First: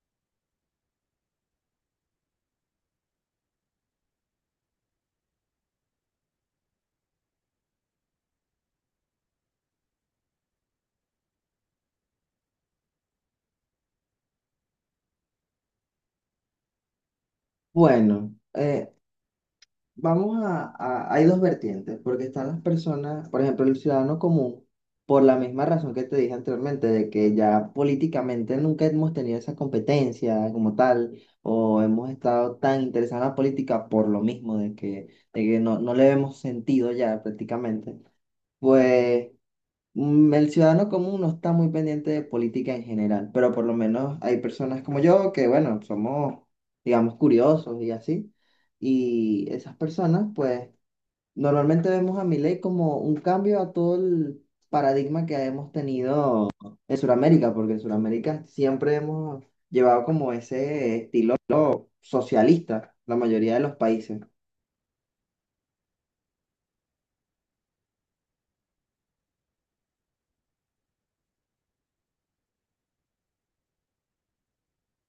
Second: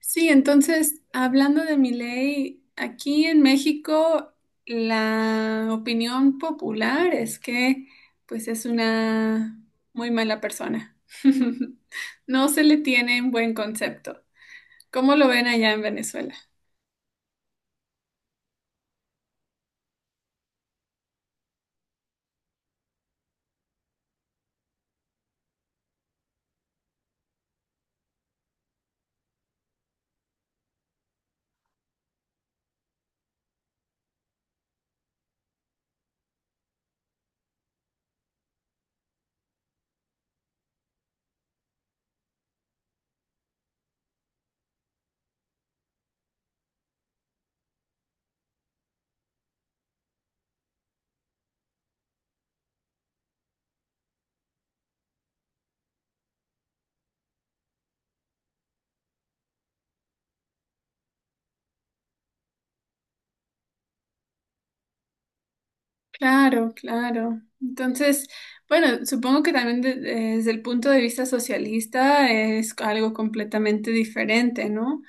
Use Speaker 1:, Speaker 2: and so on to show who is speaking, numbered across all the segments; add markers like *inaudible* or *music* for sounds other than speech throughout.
Speaker 1: Sí, entonces, hablando de mi ley, aquí en México la opinión popular es que pues es una muy mala persona. *laughs* No se le tiene un buen concepto. ¿Cómo lo ven allá en Venezuela?
Speaker 2: Bueno, vamos a hay dos vertientes, porque están las personas, por ejemplo, el ciudadano común, por la misma razón que te dije anteriormente, de que ya políticamente nunca hemos tenido esa competencia como tal, o hemos estado tan interesados en la política por lo mismo, de que no le vemos sentido ya prácticamente. Pues el ciudadano común no está muy pendiente de política en general, pero por lo menos hay personas como yo que, bueno, somos, digamos, curiosos y así. Y esas personas, pues, normalmente vemos a Milei como un cambio a todo el paradigma que hemos tenido en Sudamérica, porque en Sudamérica siempre hemos llevado como ese estilo socialista, la mayoría de los países.
Speaker 1: Claro, claro. Entonces, bueno, supongo que también desde el punto de vista socialista es algo completamente diferente, ¿no?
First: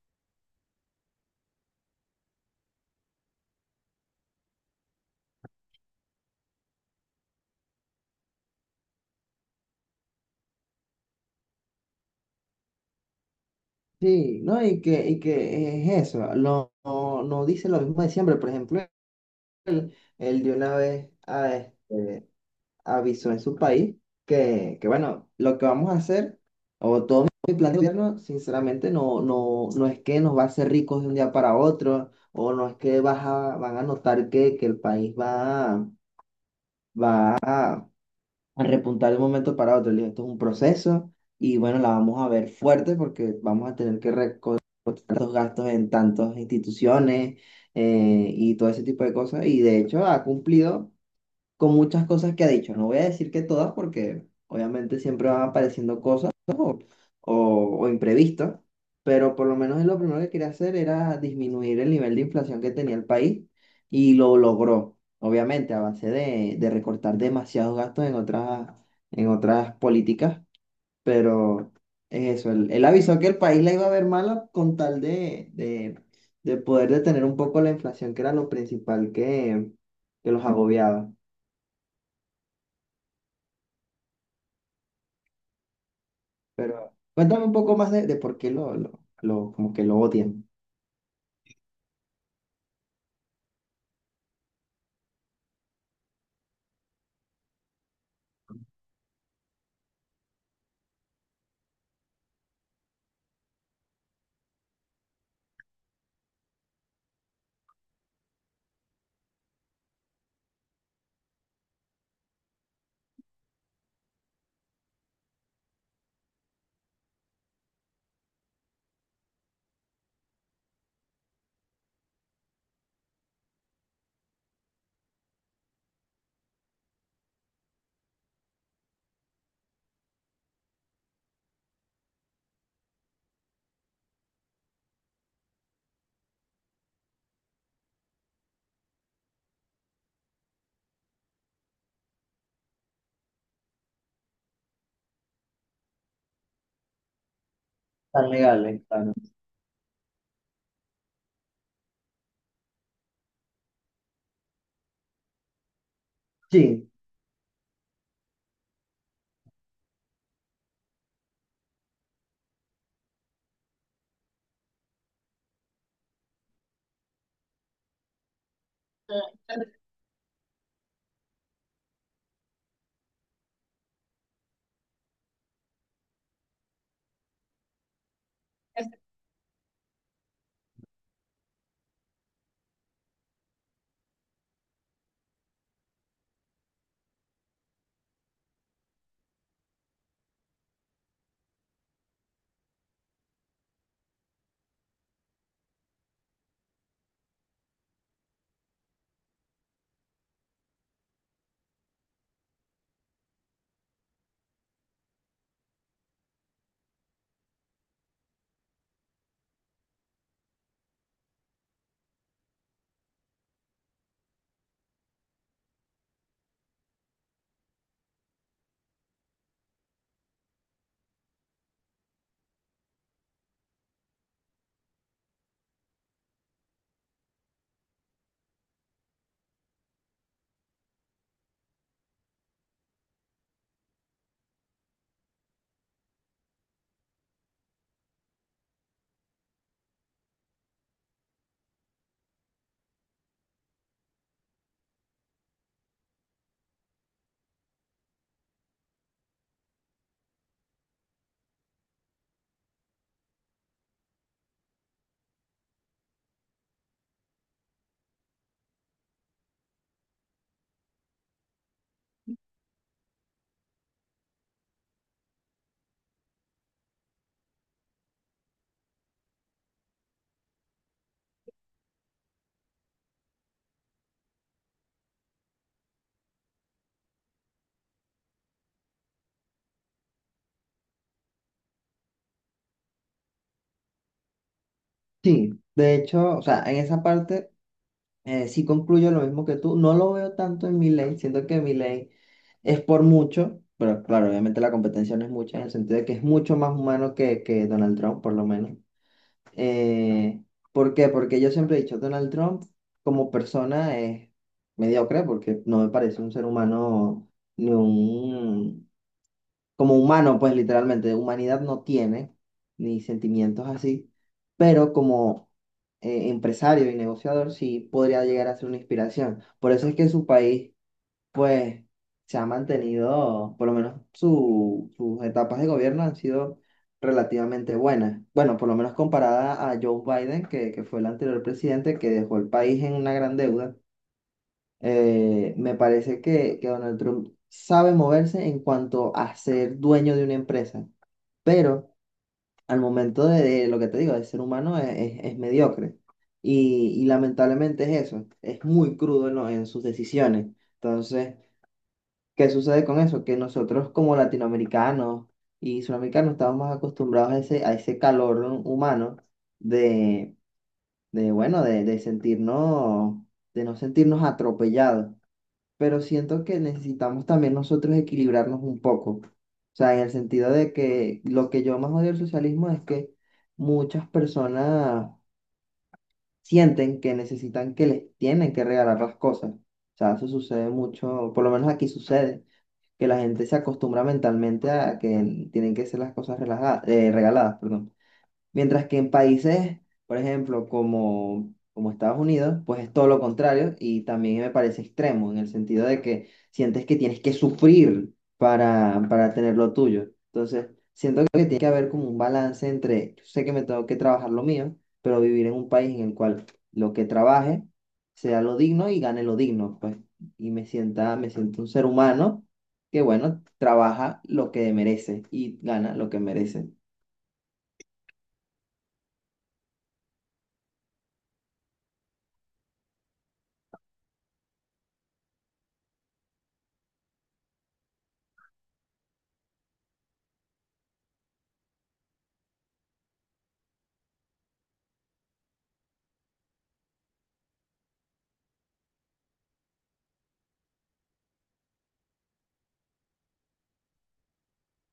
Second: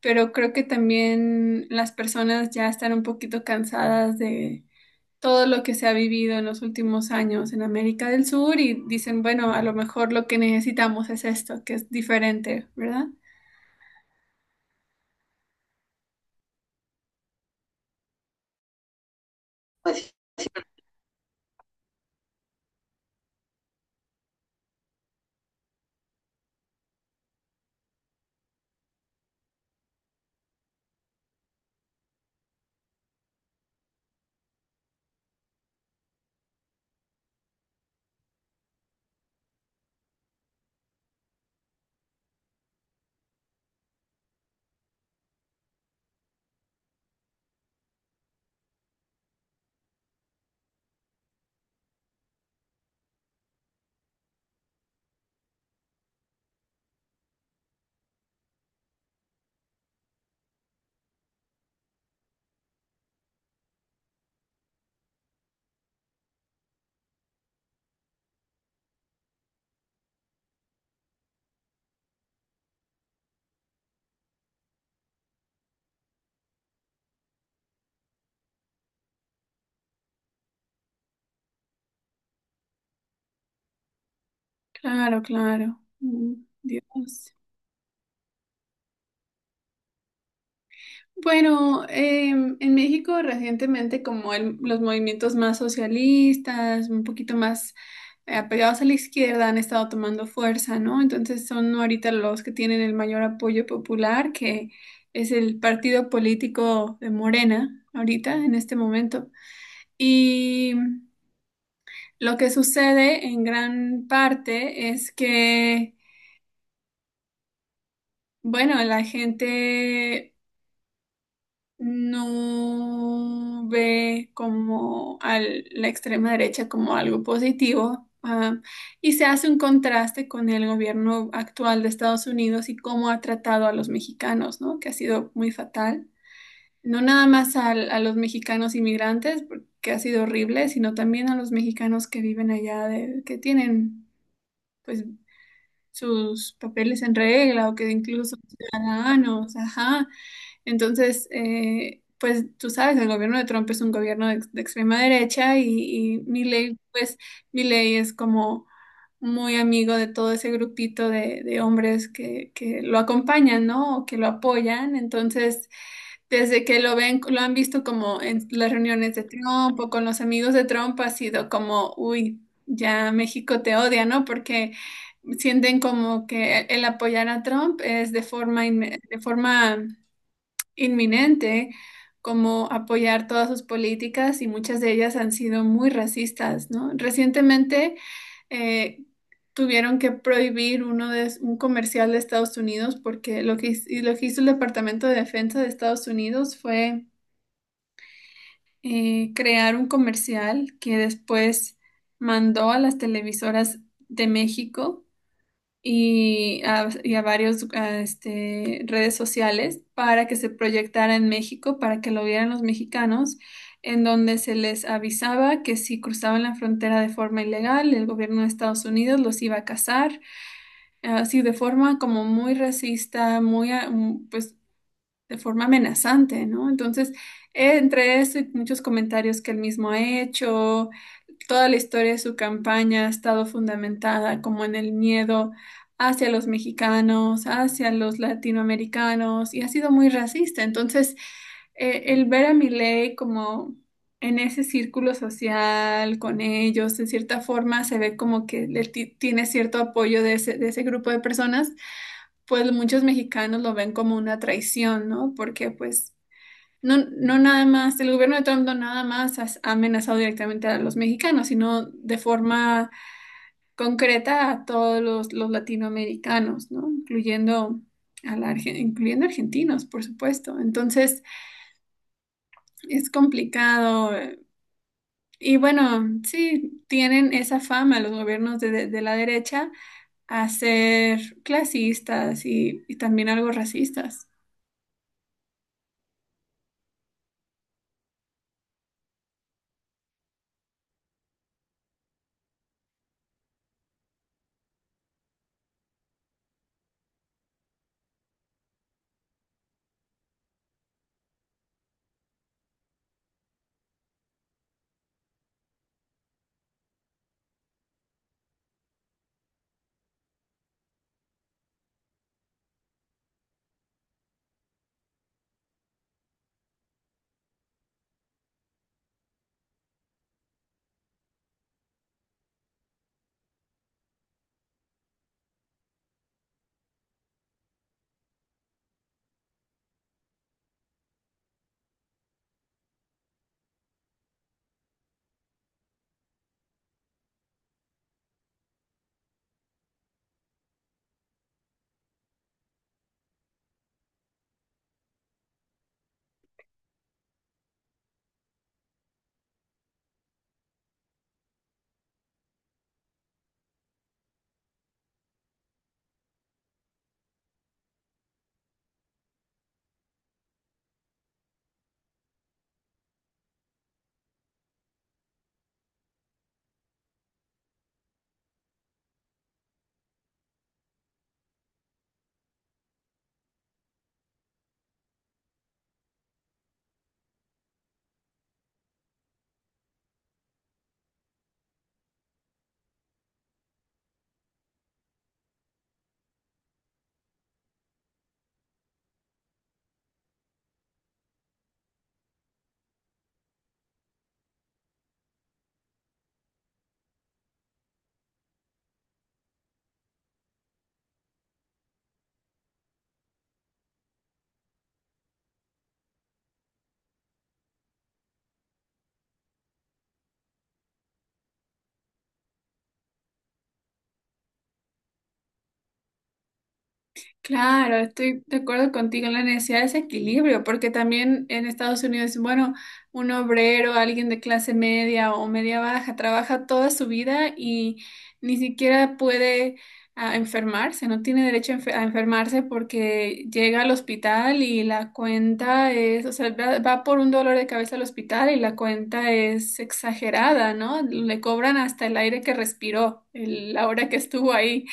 Speaker 1: Pero creo que también las personas ya están un poquito cansadas de todo lo que se ha vivido en los últimos años en América del Sur y dicen, bueno, a lo mejor lo que necesitamos es esto, que es diferente, ¿verdad?
Speaker 2: Sí, ¿no? Y que es eso, no dice lo mismo de siempre, por ejemplo. Él de una vez a este, avisó en su país que, bueno, lo que vamos a hacer, o todo mi plan de gobierno, sinceramente, no es que nos va a hacer ricos de un día para otro, o no es que van a notar que el país va a- a repuntar de un momento para otro. Le digo, esto es un proceso y, bueno, la vamos a ver fuerte porque vamos a tener que recortar los gastos en tantas instituciones y todo ese tipo de cosas. Y de hecho ha cumplido con muchas cosas que ha dicho. No voy a decir que todas porque obviamente siempre van apareciendo cosas o, o, o imprevistos, pero por lo menos él lo primero que quería hacer era disminuir el nivel de inflación que tenía el país y lo logró, obviamente a base de recortar demasiados gastos en otras políticas, pero es eso, él avisó que el país la iba a ver mala con tal de poder detener un poco la inflación, que era lo principal que los agobiaba.
Speaker 1: Claro, claro. Mm,
Speaker 2: Pero
Speaker 1: Dios.
Speaker 2: cuéntame un poco más de por qué como que lo odian.
Speaker 1: Bueno, en México recientemente como los movimientos más socialistas, un poquito más apegados a la izquierda han estado tomando fuerza, ¿no? Entonces son ahorita los que tienen el mayor apoyo popular, que es el partido político de Morena, ahorita, en este momento. Y lo que sucede en gran parte es que, bueno, la gente no ve como a la extrema derecha como algo positivo, ah, y se hace un contraste con el gobierno actual de Estados Unidos y cómo ha tratado a los mexicanos, ¿no? Que ha sido muy fatal. No nada más a los mexicanos inmigrantes, porque ha sido horrible, sino también a los mexicanos que viven allá, que tienen, pues, sus papeles en regla o que
Speaker 2: Tan
Speaker 1: incluso son
Speaker 2: legales, claro.
Speaker 1: ciudadanos, ajá. Entonces, pues tú sabes, el gobierno de Trump es un gobierno de extrema derecha y Milei,
Speaker 2: Sí,
Speaker 1: pues Milei es como muy amigo de todo ese grupito de hombres que lo acompañan, ¿no? O que lo apoyan. Entonces, desde que lo ven, lo han visto como en las reuniones de Trump o con los amigos de Trump, ha sido como, uy, ya México te odia, ¿no? Porque sienten como que el apoyar a Trump es de forma inminente, como apoyar todas sus políticas y muchas de ellas han sido muy racistas, ¿no? Recientemente eh, tuvieron que prohibir un comercial de Estados Unidos porque lo que hizo el Departamento de Defensa de Estados Unidos fue crear un comercial que después mandó a las televisoras de México y a varios redes sociales para que se proyectara en México, para que lo vieran los mexicanos, en donde se les avisaba que si cruzaban la frontera de forma ilegal, el gobierno de Estados Unidos los iba a cazar, así de forma como muy racista, pues, de forma amenazante, ¿no? Entonces, entre eso y muchos comentarios que él mismo ha hecho, toda la historia de su campaña ha estado fundamentada como en el miedo hacia los mexicanos, hacia los latinoamericanos y ha sido muy racista. Entonces, el ver a Milei como en ese círculo social con ellos, en cierta forma se ve como que tiene cierto apoyo de ese grupo de personas, pues muchos mexicanos lo ven como una traición, ¿no? Porque pues no, no nada más, el gobierno de Trump no nada más ha amenazado directamente a los mexicanos, sino de forma concreta a todos los latinoamericanos, ¿no? Incluyendo incluyendo argentinos, por supuesto. Entonces, es complicado. Y bueno, sí, tienen esa fama los gobiernos de la derecha a ser clasistas y también algo racistas.
Speaker 2: sí, de hecho, o sea, en esa parte sí concluyo lo mismo que tú. No lo veo tanto en mi ley, siento que mi ley es por mucho, pero claro, obviamente la competencia no es mucha, en el sentido de que es mucho más humano que Donald Trump, por lo menos. Eh, ¿Por qué? Porque yo siempre he dicho, Donald Trump como persona es mediocre, porque no me parece un ser humano ni un como humano, pues literalmente, humanidad no tiene, ni sentimientos así, pero como empresario y negociador sí podría llegar a ser una inspiración. Por eso es que su país, pues, se ha mantenido, por lo menos sus etapas de gobierno han sido relativamente buenas. Bueno, por lo menos comparada a Joe Biden, que fue el anterior presidente que dejó el país en una gran deuda. Me parece que Donald Trump sabe moverse en cuanto a ser dueño de una empresa, pero al momento de lo que te digo, de ser humano es, es mediocre. Y lamentablemente es eso, es muy crudo en, en sus decisiones. Entonces, ¿qué sucede con eso? Que nosotros como latinoamericanos y sudamericanos estamos más acostumbrados a ese calor humano de, de bueno, de sentirnos, de no sentirnos atropellados, pero siento que necesitamos también nosotros equilibrarnos un poco. O sea, en el sentido de que lo que yo más odio del socialismo es que muchas personas sienten que necesitan que les tienen que regalar las cosas. O sea, eso sucede mucho, por lo menos aquí sucede, que la gente se acostumbra mentalmente a que tienen que ser las cosas regaladas, perdón. Mientras que en países, por ejemplo, como, como Estados Unidos, pues es todo lo contrario y también me parece extremo en el sentido de que sientes que tienes que sufrir para tener lo tuyo. Entonces, siento que tiene que haber como un balance entre, yo sé que me tengo que trabajar lo mío, pero vivir en un país en el cual lo que trabaje sea lo digno y gane lo digno, pues, y me sienta, me siento un ser humano que, bueno, trabaja lo que merece y gana lo que merece.
Speaker 1: Claro, estoy de acuerdo contigo en la necesidad de ese equilibrio, porque también en Estados Unidos, bueno, un obrero, alguien de clase media o media baja, trabaja toda su vida y ni siquiera puede ah, enfermarse, no tiene derecho a enfermarse porque llega al hospital y la cuenta es, o sea, va por un dolor de cabeza al hospital y la cuenta es exagerada, ¿no? Le cobran hasta el aire que respiró, la hora que estuvo ahí.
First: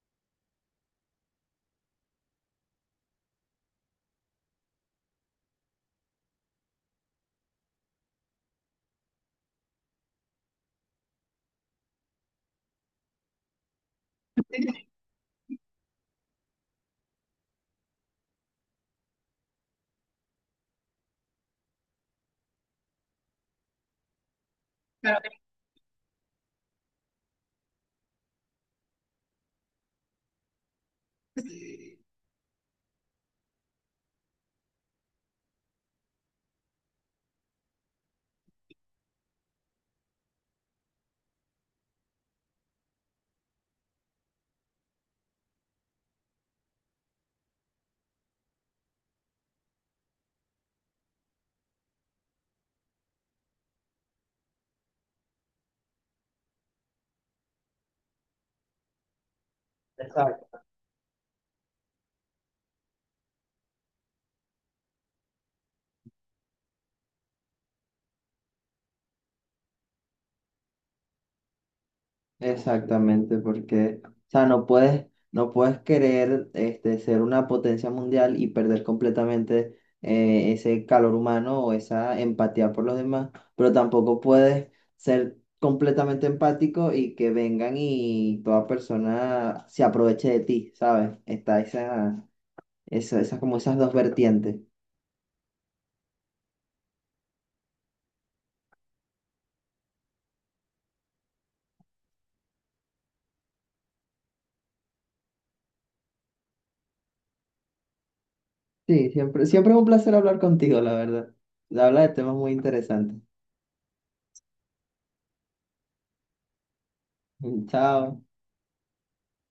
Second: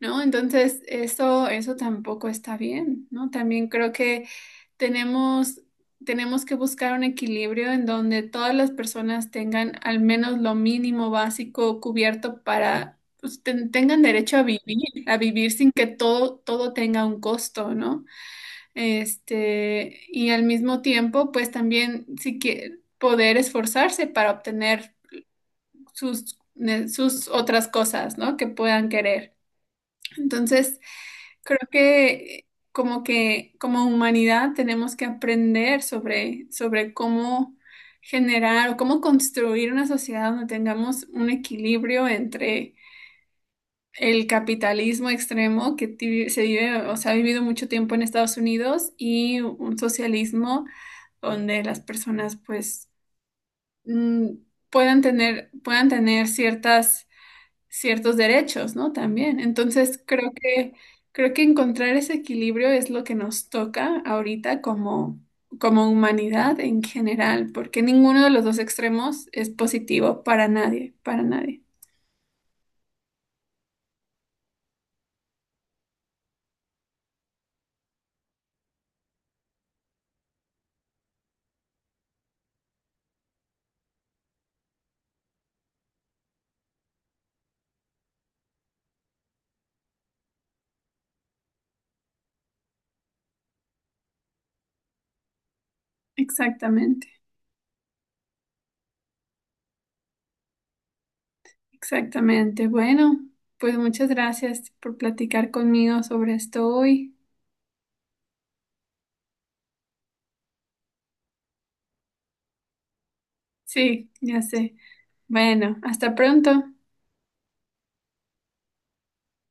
Speaker 1: ¿No? Entonces, eso tampoco está bien, ¿no? También creo que tenemos, tenemos que buscar un equilibrio en donde todas las personas tengan al menos lo mínimo básico cubierto para, pues, tengan derecho a vivir sin que todo, todo tenga un costo, ¿no? Este, y al mismo tiempo, pues también si que poder esforzarse para obtener sus otras cosas, ¿no? Que puedan querer. Entonces, creo que como humanidad tenemos que aprender sobre, sobre cómo generar o cómo construir una sociedad donde tengamos un equilibrio entre el capitalismo extremo que se vive o se ha vivido mucho tiempo en Estados Unidos y un socialismo donde las personas pues mm, puedan tener ciertas ciertos derechos, ¿no? También. Entonces, creo que encontrar ese equilibrio es lo que nos toca ahorita como, como humanidad en general, porque ninguno de los dos extremos es positivo para nadie, para nadie.
Speaker 2: Exactamente, porque, o sea, no puedes querer este, ser una potencia mundial y perder completamente ese calor humano o esa empatía por los demás, pero tampoco puedes ser completamente empático y que vengan y toda persona se aproveche de ti, ¿sabes? Está esa, esa como esas dos vertientes.
Speaker 1: Exactamente. Exactamente. Bueno, pues muchas gracias por platicar conmigo sobre esto hoy.
Speaker 2: Sí, siempre, siempre es un placer hablar contigo, la verdad. Habla de temas muy interesantes.
Speaker 1: Sí, ya sé. Bueno, hasta pronto.
Speaker 2: *laughs* Chao.